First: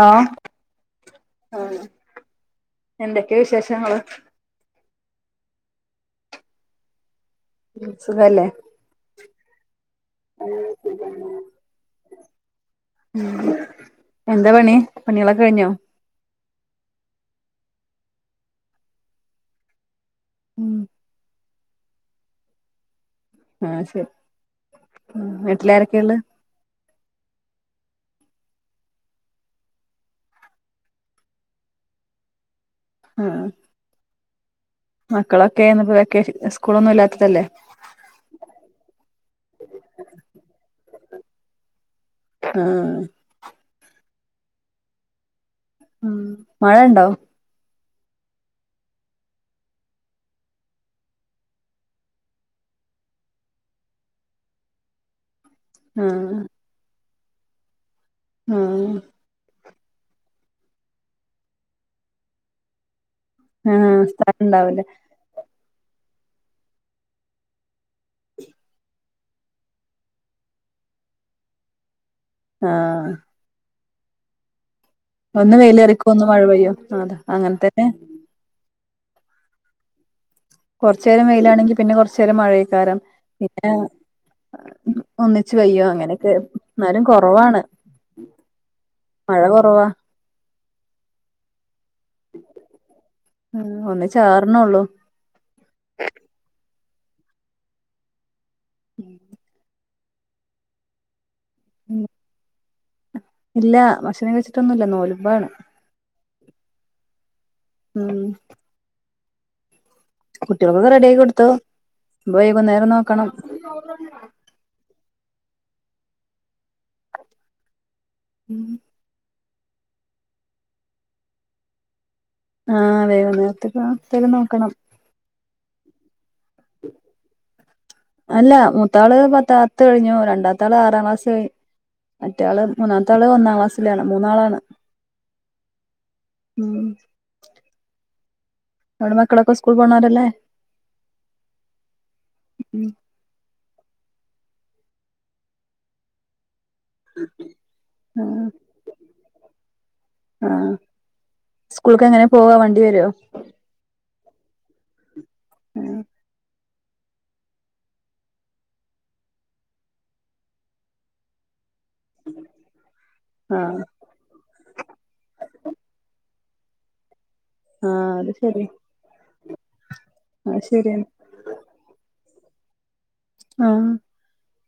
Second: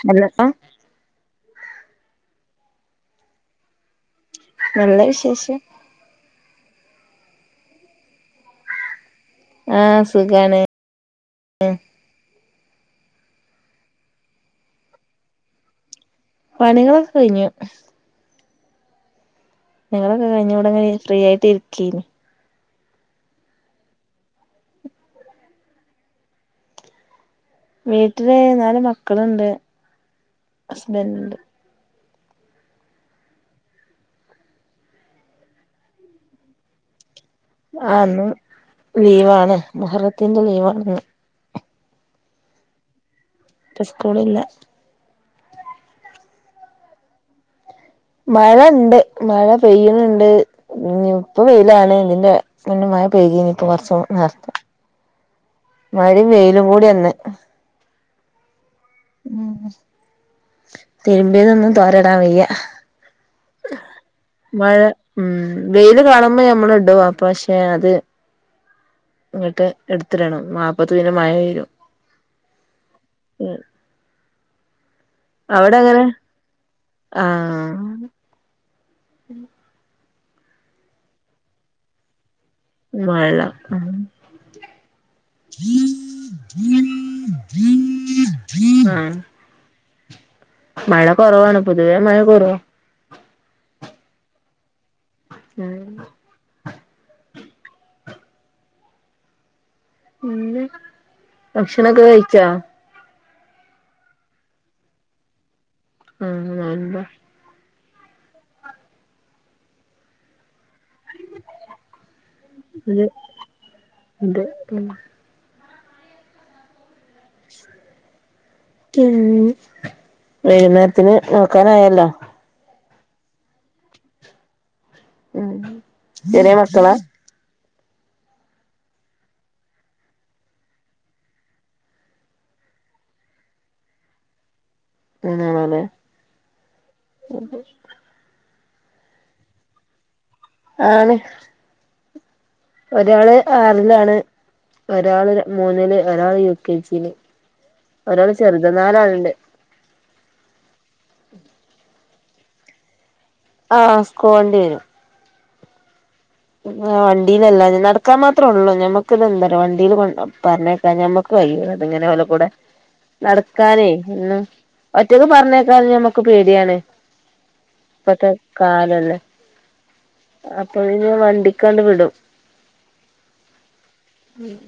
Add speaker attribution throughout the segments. Speaker 1: ആ എന്തൊക്കെയ വിശേഷങ്ങള്
Speaker 2: നല്ല വിശേഷം
Speaker 1: സുഖല്ലേ
Speaker 2: ആഹ് സുഖാണ്
Speaker 1: എന്താ പണി പണികളൊക്കെ കഴിഞ്ഞോ
Speaker 2: പണികളൊക്കെ കഴിഞ്ഞു നിങ്ങളൊക്കെ കഴിഞ്ഞ ഇൂടെങ്ങനെ ഫ്രീ ആയിട്ട് ഇരിക്കന്
Speaker 1: ആഹ ശരി വീട്ടിലാരൊക്കെയ ഉള്ള
Speaker 2: വീട്ടില് നാല് മക്കളുണ്ട് ഹസ്ബൻഡ ഉണ്ട്
Speaker 1: ആഹ മക്കളൊക്കെ ഇപ്പോ വക്ക സ്കൂളൊന്നും ഇല്ല
Speaker 2: ആന്ന് ലീവാണ് മഹറത്തിന്റെ ലീവാ ആണ
Speaker 1: ആഹ
Speaker 2: പ്ര സ്കോള ഇല്ല
Speaker 1: ഉ മഴ ഉണ്ടോ
Speaker 2: മഴ ഉണ്ട് മഴ പെയ്യുന്നുണ്ട് ഇപ്പ പെയിലാണ് ഇതിന്റെ മ പൈകപ്പ കൊറച്ച നേർത്ത
Speaker 1: [unintelligible]
Speaker 2: മഴ വെയിലും കൂടി എന്നന്ന്െ
Speaker 1: ആഹ [unintelligible]
Speaker 2: ഉ രുമ്പിയതൊന്നും തോരടാ വയ്യ
Speaker 1: ആഹ സ്ഥലം
Speaker 2: മഴ
Speaker 1: ഇണ്ടാവല്ലേ
Speaker 2: ഉം വെയില് കാണുമ്പോ നഞമ്മൾ ഇടുവാ പക്ഷെ അത് ഇങ്ങിട്ട് എടുത്തിരണം മാപ്പത്ത പിനെ മഴ പെയരും
Speaker 1: ആഹ ഒന്ന്
Speaker 2: അവിടെ
Speaker 1: വെയില
Speaker 2: എങ്ങനെ
Speaker 1: ഇറിക്കോ ഒന്ന് മഴ പെയ്യോ അതാ അങ്ങനെത്തന്നെ
Speaker 2: ഉം
Speaker 1: കുറച്ച നേേരം വെയിലാണെങ്കി പിന്നെ കൊറച്ച നേരം മഴക്കാരം
Speaker 2: മഴ
Speaker 1: പിന്നെ
Speaker 2: ആഹ്
Speaker 1: ഒന്നിച്ചച്ച് വയ്യോ അങ്ങനെയൊക്കെ എന്നാലും കുറവാണ് മഴ കുറവാ
Speaker 2: മഴ കുറവാണ് പൊതുവേ മഴ കുറവ
Speaker 1: ചാറിണേ ഉള്ളൂ
Speaker 2: ഉഹ [unintelligible]
Speaker 1: ഉം [inaudible]
Speaker 2: ഉ ഭക്ഷണൊക്കെ കഴിച്ചാ
Speaker 1: ഇല്ല ഭക്ഷണം കഴിച്ചിട്ടൊന്നുമല്ല നോലമ്പാണ്
Speaker 2: ആഹ നന്ത
Speaker 1: ഉം ചറക്കൊക്കെ റെഡി ആാക്കി കൊടുത്തുയി കൊുന്നേരം
Speaker 2: ഇത്
Speaker 1: നോക്കണം
Speaker 2: ഇത് ഉം ഉ വൈകുന്നേരത്തിന് നോക്കാനായല്ലോ
Speaker 1: ആഹ് വേക നേരത്തെപ്പ വര് നോക്കണം
Speaker 2: ഉം ചന മക്കളാ
Speaker 1: അല്ല മൂത്താള് പത്ത പത്ത് കഴിഞ്ഞു രണ്ടാത്താള് ആറാം ക്ലാസ് കഴഞ്ഞു മറ്റാള് മൂന്നാമത്തെ ആള് ഒന്നാം ക്ലാസ്സിലാണ് മൂന്നാളാണ്
Speaker 2: നാണല്ലേ
Speaker 1: ഉം അവിടെ മക്കളൊക്കെ സ്കൂൾ പോവണല്ലേ
Speaker 2: ആന ഒരാള് ആറിലാണ് ഒരാള് മൂന്നില് ഒരാള് യ ചേച്ചിന് ഒരാള്
Speaker 1: ആഹ്
Speaker 2: ചെറുത നാലാളണ്ട്
Speaker 1: സ്കൂളക്കെ എങ്ങനെ പോവാ വണ്ടി വരുോ
Speaker 2: ആഹ സ്കോളണ്ടി വരും
Speaker 1: ഉം
Speaker 2: ആ വണ്ടിയിലല്ല ഞ നടക്കാൻ മാത്രേ ഉള്ളൂ ഞമ്മക്കിത്െന്താ പറ വണ്ടീൽ കൊ പറഞ്ഞേക്കാ ഞമ്മക്ക് കയ്യോ അങ്ങനെ വല്ല കൂടെ
Speaker 1: ആഹ്
Speaker 2: നടക്കാനേ ഒറ്റക്കെ പറഞ്ഞേക്കാ ഞമ്മക്ക പേടിയാണ്
Speaker 1: ആഹ്
Speaker 2: ഇപ്പത്തെ
Speaker 1: അത് ശരി
Speaker 2: കാലല്ലേ
Speaker 1: അത്
Speaker 2: അപ്പൊഴ്
Speaker 1: ശരിയാണ്
Speaker 2: വണ്ടിക്കാണ്ട് വിടും
Speaker 1: ആഹ
Speaker 2: ഉം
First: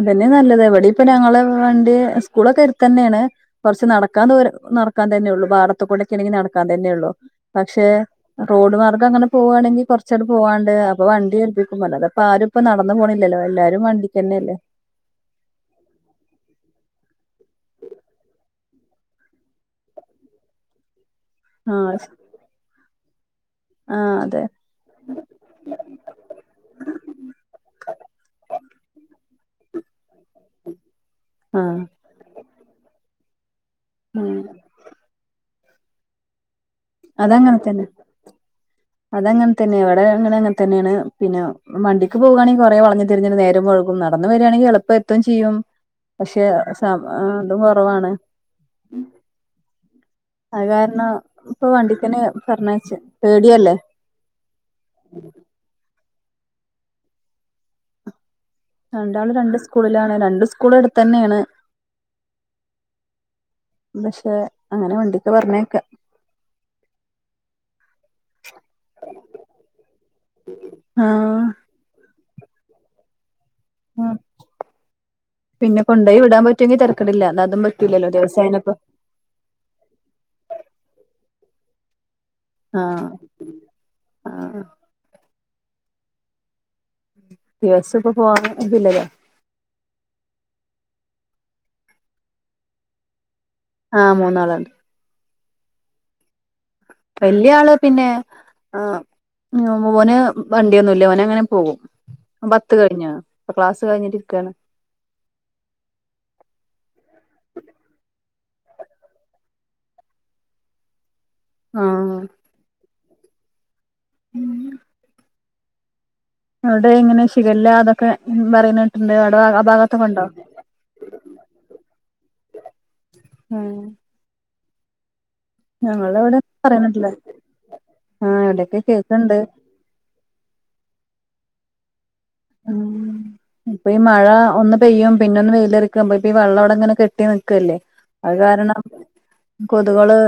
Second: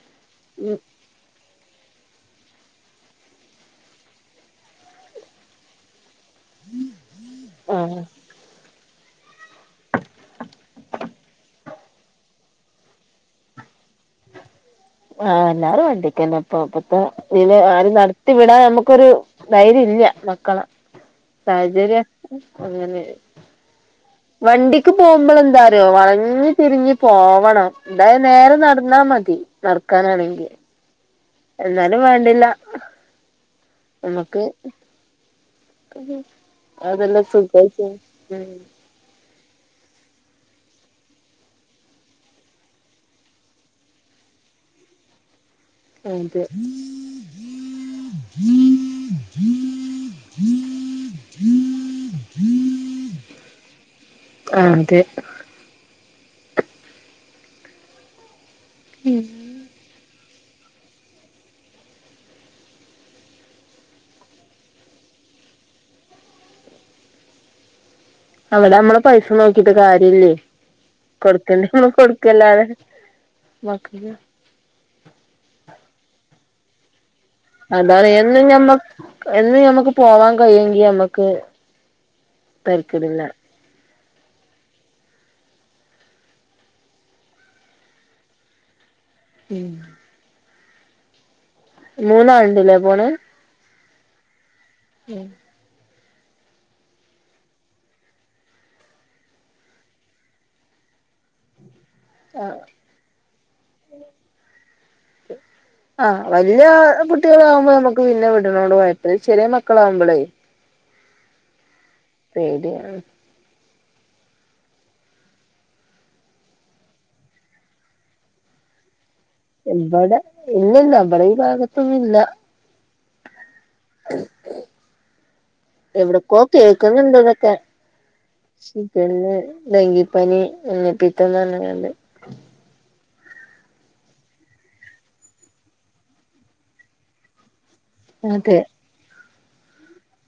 Speaker 1: അതന്നെ നല്ലത് ഇവിടെ ഇപ്പൊ ഞങ്ങള് വണ്ടി സ്കൂളൊക്കെ ഇവിടെ തന്നെയാണ് കുറച്ച് നടക്കാൻ ദൂരം നടക്കാൻ തന്നെ ഉള്ളൂ പാടത്തുകൂടെ എനിക്ക് നടക്കാൻ തന്നെയ ഉള്ളൂ പക്ഷേ
Speaker 2: ആഹ്
Speaker 1: റോഡ് മാർഗ്ഗം അങ്ങനെ പോവുവാണെങ്കിൽ കൊറച്ചൂടെ പോവാണ്ട് അപ്പൊ വണ്ടിരു അപ്പൊ ആരും ഇപ്പൊ നടന്ന് പോണില്ലല്ലോ എല്ലാരും വണ്ടിക്കന്നെ അല്ലേ
Speaker 2: ആഹ എല്ലാരും വണ്ടിക്കന്നെ ഇപ്പപ്പത്തെ ദിനംആരും നടത്തി വിടാൻ നമുക്കൊരു ധൈര്യം ഇല്ല മക്കള
Speaker 1: ആഹ്
Speaker 2: സാഹചര്യം അങ്ങനെ
Speaker 1: ആഹ് അതെ
Speaker 2: വണ്ടിക്ക് പോകുമ്പോൾ എന്താരോ വണങ്ങി തിരിഞ്ഞി പോവണം അതായത് നേരെ നടന്ന മതി നടക്കാനാണെങ്കിൽ
Speaker 1: ആഹ്
Speaker 2: എന്നാലും വേണ്ടില്ല
Speaker 1: ഉം
Speaker 2: നമുക്ക് അതെല്ല സന്തോഷം ഉം
Speaker 1: അത അങ്ങനെ തന്നെയ എവിടെ അങ്ങനെ അങ്ങനെ തന്നെയാണ് പിന്നെ വണ്ടിക്ക് പോകവാണെങ്കിൽ കുറെേ വളഞ്ഞ് തിരിഞ്ഞ് നേരം വൈകും നടന്ന് വരികയാണെങ്കിൽ എളപ്പ എത്തും ചെയ്യും
Speaker 2: അതെ
Speaker 1: പക്ഷെ സ അതും കുറവാണ് അത് കാരണം ഇപ്പൊ വണ്ടിക്കനെ പറഞ്ഞയച്ച പേടിയല്ലേ
Speaker 2: അ അതെ
Speaker 1: രണ്ടാള് രണ്ട് സ്കൂളിലാണ് രണ്ടു സ്കൂള് അടുത്ത് തന്നെയാണ് പക്ഷെ അങ്ങനെ വണ്ടിക്ക് പറഞ്ഞേക്കെ
Speaker 2: അവിടെ നമ്മള് പൈസ നോക്കിട്ട് കാര്യല്ലേ
Speaker 1: ആഹ്
Speaker 2: കൊടുക്കണ്ട നമ്മള് കൊടു ക്കല്ലാണ്
Speaker 1: ഉ പിന്നെ കൊണ്ടോയി വിടാൻ പറ്റുമെങ്കി തര
Speaker 2: അതാണ് എന്നും ഞമ്മക്ക് എന്നും ഞമ്മക്ക് പോവാൻ കഴിയുമെങ്കി മ്മക്ക്
Speaker 1: ആഹ ആഹ ദിവസ ഇപ്പ പോവാൻ ഇതില്ലല്ലോ
Speaker 2: ഉം മൂന്ന് ആളുണ്ടല്ലേ പോണേ
Speaker 1: ആഹ മൂന്നാളുണ്ട്
Speaker 2: ഉം
Speaker 1: വല്യ ആള് പിന്നെ ആ ഉ ഓന് വണ്ടിയൊന്നുമല്ല ഓന് അങ്ങനെ പോകും
Speaker 2: ആ ആ
Speaker 1: പത്ത് കഴിഞ്ഞ ഇപ്പൊ ക്ലാസ് കഴിഞ്ഞിട്ടിരിക്കയാണ്
Speaker 2: ആഹ് വല്യ കുട്ടികളാകുമ്പോ നമ്മുക്ക് പിന്നെ പ്രായത്തില് ചെറിയ മക്കളാവുമ്പളേ
Speaker 1: ആഹ്
Speaker 2: പേടിയാണ്
Speaker 1: ഉം അവിടെ ഇങ്ങനെ ഷിഗല്ല അതൊക്കെ പറയന്
Speaker 2: ഇവിടെ ഇല്ലല്ല നമ്മടെ ഈ ഭാഗത്തൊന്നും ഇല്ല
Speaker 1: ഹം
Speaker 2: എവിടക്കോ
Speaker 1: പറയണിട്ടില്ല
Speaker 2: കേൾക്കുന്നുണ്ട് ഇതൊക്കെ
Speaker 1: ആ ഇവിടെയൊക്കെ
Speaker 2: ഇതെന്നെ
Speaker 1: കേക്കണ്ട്
Speaker 2: പിന്നെ ഡങ്കിപ്പനി മഞ്ഞപ്പത്ത
Speaker 1: ആം ഇപ്പൊ ഈ മഴ ഒന്ന് പെയ്യും പിന്നൊന്ന് വെയിലെറക്കും ഇപ്പൊ ഈ വെള്ളം അവിടെ ഇങ്ങനെ കെട്ടി നിക്കല്ലേ അത്
Speaker 2: അതെ
Speaker 1: കാരണം കൊതുകള്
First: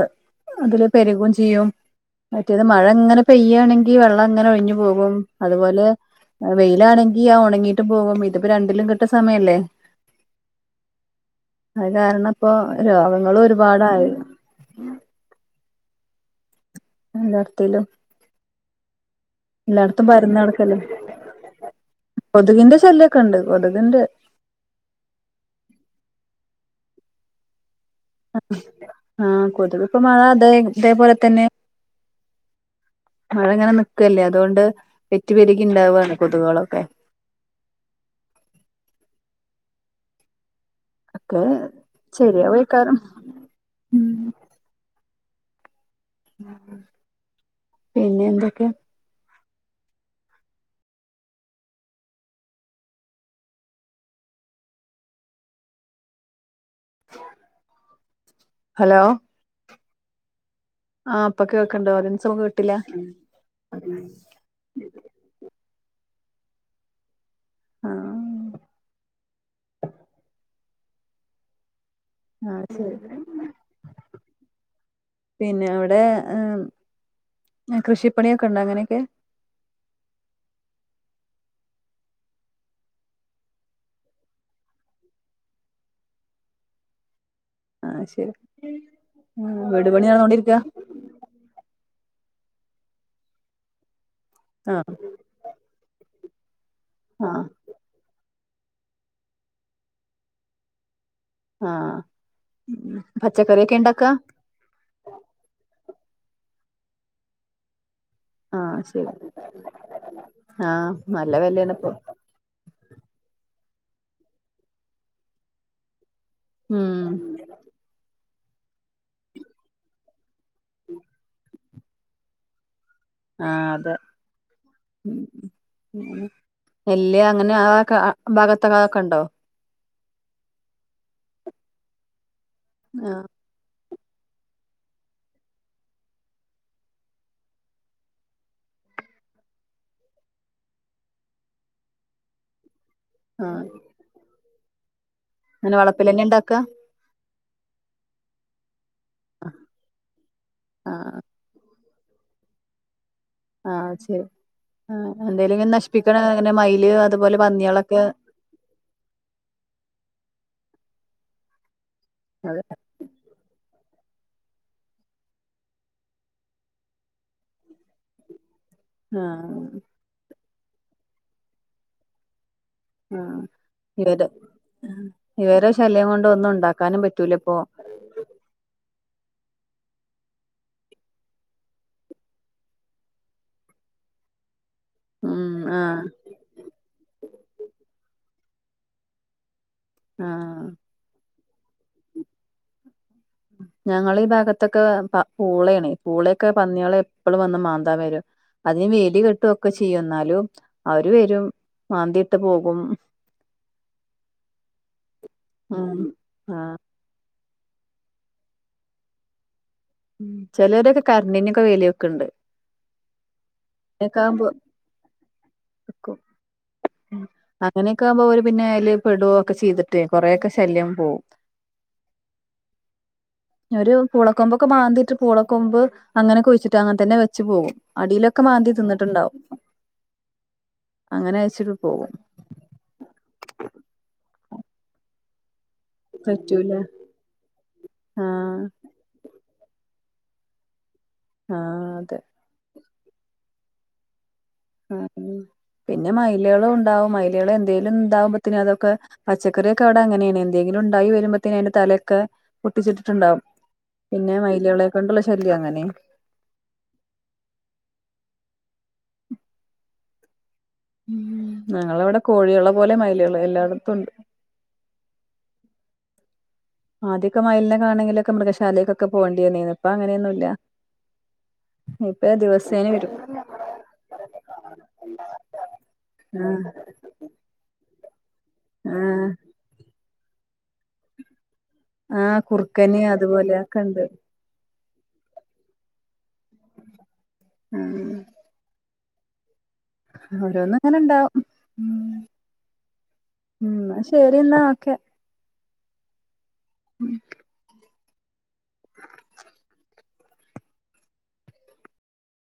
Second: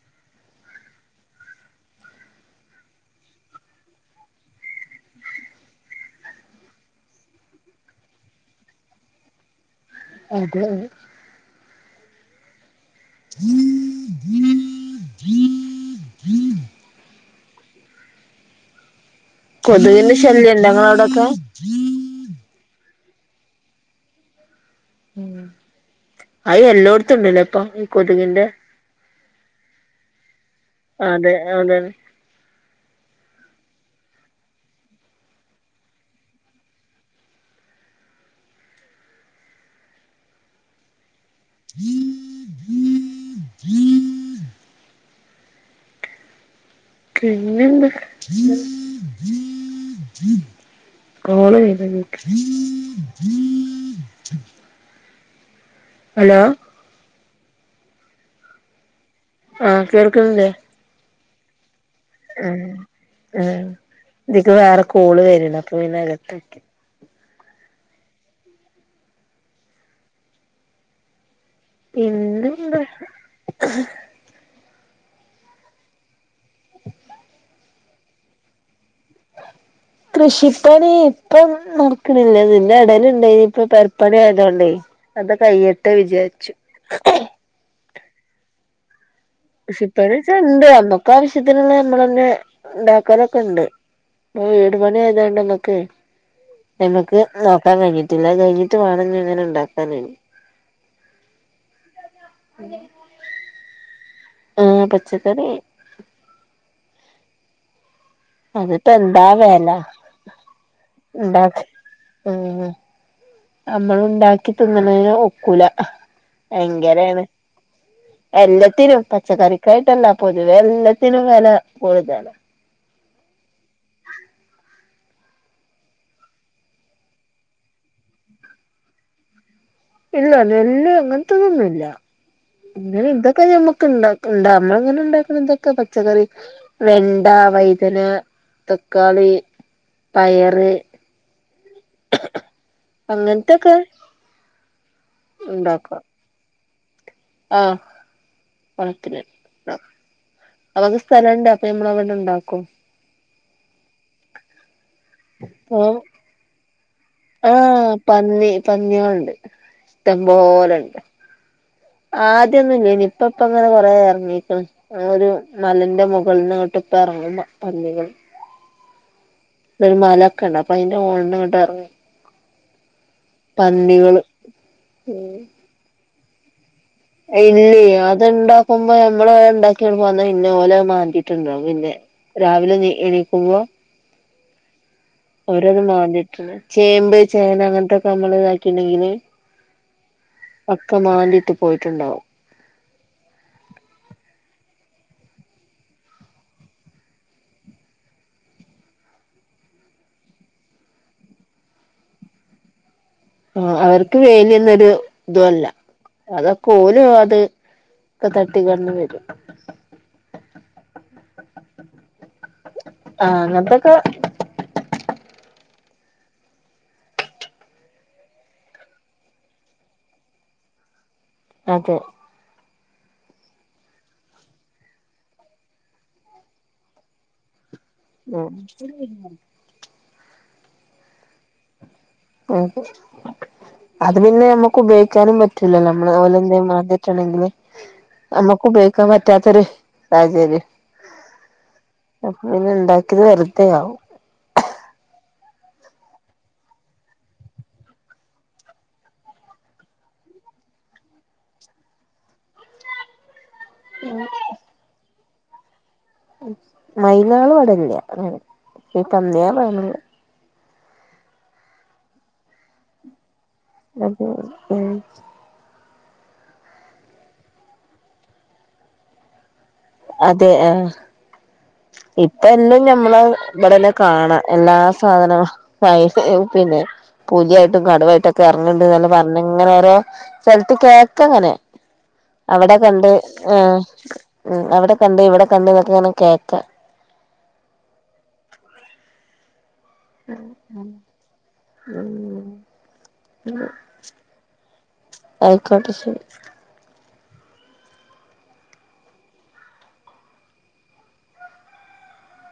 Speaker 1: അതില് പെരുകയും ചെയ്യും മറ്റേത് മഴ അങ്ങനെ പെയ്യയാണെങ്കി വെള്ളം അങ്ങനെ ഒഴിഞ്ഞു പോകും അതുപോലെ വെയി ലാണെങ്കി ആ ഉണങ്ങിട്ടും പോകും ഇതിപ്പോ രണ്ടിലും കെട്ട സമയല്ലേ
Speaker 2: അതെ
Speaker 1: അത് കാരണം ഇപ്പൊ രോഗങ്ങളും ഒരുപാടായി ല്ലാർത്തിലും എല്ലായിടത്തും
Speaker 2: കൊതുകിന്റെ ശല്യം ഇണ്ടോ
Speaker 1: പരുന്നടക്കല്ലേ
Speaker 2: ഇങ്ങളെ അവിടൊക്കെ
Speaker 1: കൊതുകിന്റെ ശല്യ ഒക്കണ്ട് കൊതുകിന്റെ
Speaker 2: ഉംഅയി എല്ലോടത്തും ഉണ്ടല്ലോ ഇപ്പം ഈ കൊതുകിന്റെ
Speaker 1: ആഹ കൊതുക് ഇപ്പം മഴ അതെന്ന്
Speaker 2: അതെ അതെ
Speaker 1: അത് ഇങ്ങനെ നിക്കല്ലേ അതുകൊണ്ട് പെറ്റുപെരുകി ഇണ്ടാവാണ് കൊതുകുകളൊക്കെ [unintelligible] ഓക്കെ ശരിയാവുമിക്കാറും ഉം ഉം
Speaker 2: പിന്നെന്താ [inaudible] [inaudible] കോൾ വരുന്നു നിക്ക് [inaudible] [unintelligible] ഹലോ
Speaker 1: ഹലോ
Speaker 2: ആ കേൾക്കുന്നില്ലേ
Speaker 1: ആ ഇപ്പ കേൾകാം
Speaker 2: ഉം ഉം ഇതുക്കെ വേറെ കോൾ വരണ് അപ്പൊ ഇതിനകത്തേക്ക്
Speaker 1: ആ ആ
Speaker 2: പിന്നെന്താ
Speaker 1: ശരി പിന്നെ അവിടെ ഏ കൃഷിപ്പണിയൊക്കെ ഉണ്ടോ അങ്ങനെയൊക്കെ
Speaker 2: കൃഷിപ്പണി ഇപ്പം നോക്കണില്ല ഇതിന്റെടെല് ഉണ്ടെനി ഇപ്പ പെരപ്പണി ആയോണ്ടേ അത് കയ്യട്ടേ വിചാരിച്ചു
Speaker 1: ആ ശരി ഉം
Speaker 2: പക്ഷെ ഇപ്പഴ്വെച്ച എന്ത് നമ്മക്ക് ആവശ്യത്തിനുള്ള നമ്മൾ തന്നെ ഒണ്ടാക്കലൊക്കെ ഒണ്ട് ഈ
Speaker 1: ആ
Speaker 2: വീട്‌പണി ആയതോണ്ട് നമ്മക്ക് നമ്മക്ക്
Speaker 1: ആ
Speaker 2: നോക്കാൻ കയിഞ്ഞിട്ടില്ല കയിഞ്ഞിട്ട് വേണം ഇങ്ങനെ ഉണ്ടാക്കാനായിട്ട്
Speaker 1: ആ പച്ചക്കറിയോക്കെ ഇണ്ടാക്കാ
Speaker 2: ആ പച്ചക്കറി
Speaker 1: ആ
Speaker 2: അതിപ്പോ
Speaker 1: ശരി
Speaker 2: എന്താ വെല
Speaker 1: ആ നല്ല
Speaker 2: ഉണ്ടാ
Speaker 1: വെലയാണ് ഇപ്പൊ
Speaker 2: ഉം നമ്മൾ ഉണ്ടാക്കി തിന്നണതിന് ഒക്കൂല
Speaker 1: ഉം
Speaker 2: ഭയങ്കരാണ് എല്ലാത്തിനും പച്ചക്കറിക്കായിട്ടല്ല പൊതുവെ എല്ലാത്തിനും വെല കൂടുതലാ
Speaker 1: ആ അത് നെല്ല് അങ്ങനെ അ ക്ക ആഭാഗത്തക്കെ അതൊക്കെ ഒണ്ടോ
Speaker 2: ഇല്ല. നെല്ല് അങ്ങനത്തെ ഒന്നും മില്ല പിന്നെ
Speaker 1: ആ
Speaker 2: ഇതൊക്കെ ഞമ്മ ക്കെ ഇണ്ടാക്കുണ്ട് നമ്മങ്ങനെ ഉണ്ടാകുന്നതൊക്കെ പച്ചക്കറി വെണ്ട വൈതന തക്കാളി പയറ്
Speaker 1: [inaudible]
Speaker 2: അങ്ങനത്തൊക്കെ
Speaker 1: അങ്ങനെ വളപ്പില്തന്നെ ഇണ്ടാക്കാ
Speaker 2: ആ വളപ്പിന്
Speaker 1: ആ
Speaker 2: അവക്ക്
Speaker 1: ആ
Speaker 2: സ്ഥലോണ്ട് അപ്പൊ നമ്മളിങ്ങനെ ഇണ്ടാക്കും
Speaker 1: ആ ചെ ആ എന്തേലിങ്ങനെ നശിപ്പിക്കണ അങ്ങനെ മയില് അതുപോലെ
Speaker 2: ആ
Speaker 1: പന്നികളൊക്കെ
Speaker 2: പന്നി. പന്നിയോളുണ്ട് ഇഷ്ടംപോലെ ഒണ്ട്
Speaker 1: അതെ
Speaker 2: ആദ്യൊന്നുംഇല്ലെനി ഇപ്പ ഇപ്പം അങ്ങനെ കൊറേ ഇറങ്ങീക്കണ് ഒരു മലേന്റെ മുകളിനിങ്ങോട്ട് ഇപ്പ എറങ്ങും പ പന്നികള്
Speaker 1: ആഹ
Speaker 2: ഒരു മലൊക്കെ ഒണ്ട് അപ്പൊ അതിന്റെ മോളീന്നിങ്ങട്ട്.
Speaker 1: ഉം ഇതൊരു ഇവരെ ശല്യം കൊണ്ടൊന്നു ഉണ്ടാക്ക
Speaker 2: ഇല്ലെ അത് ഇണ്ടാക്കുമ്പോ. നമ്മള് ഉണ്ടാക്കി വരുമ്പോ അന്നാ ഇന്നപോലെ മാന്തിയിട്ടുണ്ടാവും പിന്നെ രാവിലെ എണീ എണീക്കുമ്പോ.
Speaker 1: ഉം
Speaker 2: ഓരോന്ന്
Speaker 1: ആഹ്
Speaker 2: മാന്തിയിട്ട് ചേമ്പ് ചേന അങ്ങനത്തൊക്കെ നമ്മള് ആക്കിയിട്ടുണ്ടെങ്കിൽ.
Speaker 1: ആഹ്
Speaker 2: ഒക്കെ മാന്തിട്ട് പോയിട്ടുണ്ടാവും.
Speaker 1: ഉം ഞങ്ങള് ഭാഗത്തൊക്കെ പ പൂളെയാണ്, പൂളയൊക്കെ പന്നികളെ എപ്പോഴും വന്ന് മാന്താൻ വരും. അതിന് വേലി കെട്ടും ഒക്കെ ചെയ്യും എന്നാലും അവര് വരും മാന്തിയിട്ട് പോകും.
Speaker 2: ആഹ് അവർക്ക് വേലിയൊന്നൊരു ഇതല്ല
Speaker 1: ഉം
Speaker 2: അതൊക്കെ
Speaker 1: ആഹ്
Speaker 2: ഓലും അത്. ഇപ്പ തട്ടി കൊണ്ട് വരും.
Speaker 1: ഉം ചിലരൊക്കെ കരണ്ടിന്റെ ഒക്കെ വേലിവെക്കുണ്ട്.
Speaker 2: ആ അങ്ങനത്തൊക്കെ
Speaker 1: കും അങ്ങനെയൊക്കെ ആമ്പോ ഓര് പിന്നെ അതില് പെടുക ഒക്കെ ചെയ്തിട്ടേ കൊറെയൊക്കെ ശല്യം പോവും.
Speaker 2: അതെ
Speaker 1: [inaudible] ഒരു പൂളക്കൊമ്പൊക്കെ മാന്തിയിട്ട് പൂളക്കൊമ്പ് അങ്ങനെ കുഴിച്ചിട്ട് അങ്ങനെ തന്നെ വെച്ച് പോകും. അടിയിലൊക്കെ
Speaker 2: ഉം
Speaker 1: മാന്തി തിന്നിട്ടുണ്ടാവും അങ്ങനെ അച്ചിട്ട് പോകും.
Speaker 2: ഉം അത് പിന്നെ നമ്മുക്ക് ഉപയോഗിക്കാനും. പറ്റില്ലല്ലോ നമ്മള് ഓലെ അങ്ങനെ
Speaker 1: പറ്റൂല
Speaker 2: മാന്തിയിട്ടുണ്ടെങ്കിലും
Speaker 1: ആഹ്
Speaker 2: നമുക്ക് ഉപയോഗിക്കാൻ പറ്റാത്ത ഒരു. അതു ശരി.
Speaker 1: ആഹ് അതെ.
Speaker 2: ഇത് വെറുതെയാവും.
Speaker 1: ആഹ് പിന്നെ മയിലുകളും ഉണ്ടാവും മയിലുകൾ എന്തേലും ഇതാകുമ്പത്തെ അതൊക്കെ പച്ചക്കറിയൊക്കെ അവിടെ അങ്ങനെയാണ് എന്തെങ്കി ഉണ്ടായി വരുമ്പോഴത്തേന് അതിന്റെ തലയൊക്കെ പൊട്ടിച്ചിട്ടിട്ടുണ്ടാവും. പിന്നെ മയിലുകളെ കൊണ്ടുള്ള ശല്യം അങ്ങനെയാ.
Speaker 2: മയിലുകളും ഇവിടെയില്ല അങ്ങനെ ഈ പന്നിയോ മൃഗങ്ങളോ.
Speaker 1: ഉം ഞങ്ങൾ ഇവിടെ കോഴിയുള്ള പോലെ മയിലുകൾ.
Speaker 2: അതെ ഉം
Speaker 1: ആദ്യമൊക്കെ മയിലിന് കാണണമെങ്കിൽ ഒക്കെ മൃഗശാലയിൽ ഒക്കെ പോകേണ്ട വന്നേനെ. ഇപ്പൊ അങ്ങനെയൊന്നുമല്ല.
Speaker 2: അതെ ആ ഇപ്പ എല്ലാം ഞമ്മള് ഇവിടെ എല്ലാ കാണാം എല്ലാ സാധനങ്ങളും മയില് പിന്നെ. പുലിയായിട്ടും കടുവായിട്ടൊക്കെ ഇറങ്ങിണ്ട്
Speaker 1: ആഹ്
Speaker 2: എന്നുപറഞ്ഞു ഇങ്ങനെ ഓരോ സ്ഥലത്ത് കേക്കാം അങ്ങനെ.
Speaker 1: ആഹ്
Speaker 2: അവിടെ
Speaker 1: കുറുക്കന്
Speaker 2: കണ്ട്
Speaker 1: അതുപോലെയൊക്കെ ഉണ്ട്
Speaker 2: ഉം അവിടെ. കണ്ട് ഇവിടെ കണ്ട് എന്നൊക്കെങ്ങനെ കേക്കാം.
Speaker 1: ഉം ഓരോന്നും അങ്ങനെണ്ടാവും.
Speaker 2: ഉം
Speaker 1: ഉം അന്നാ ശരി എന്നാ ഒക്കെ.
Speaker 2: ക്കട്ട ശരി.
Speaker 1: ഉം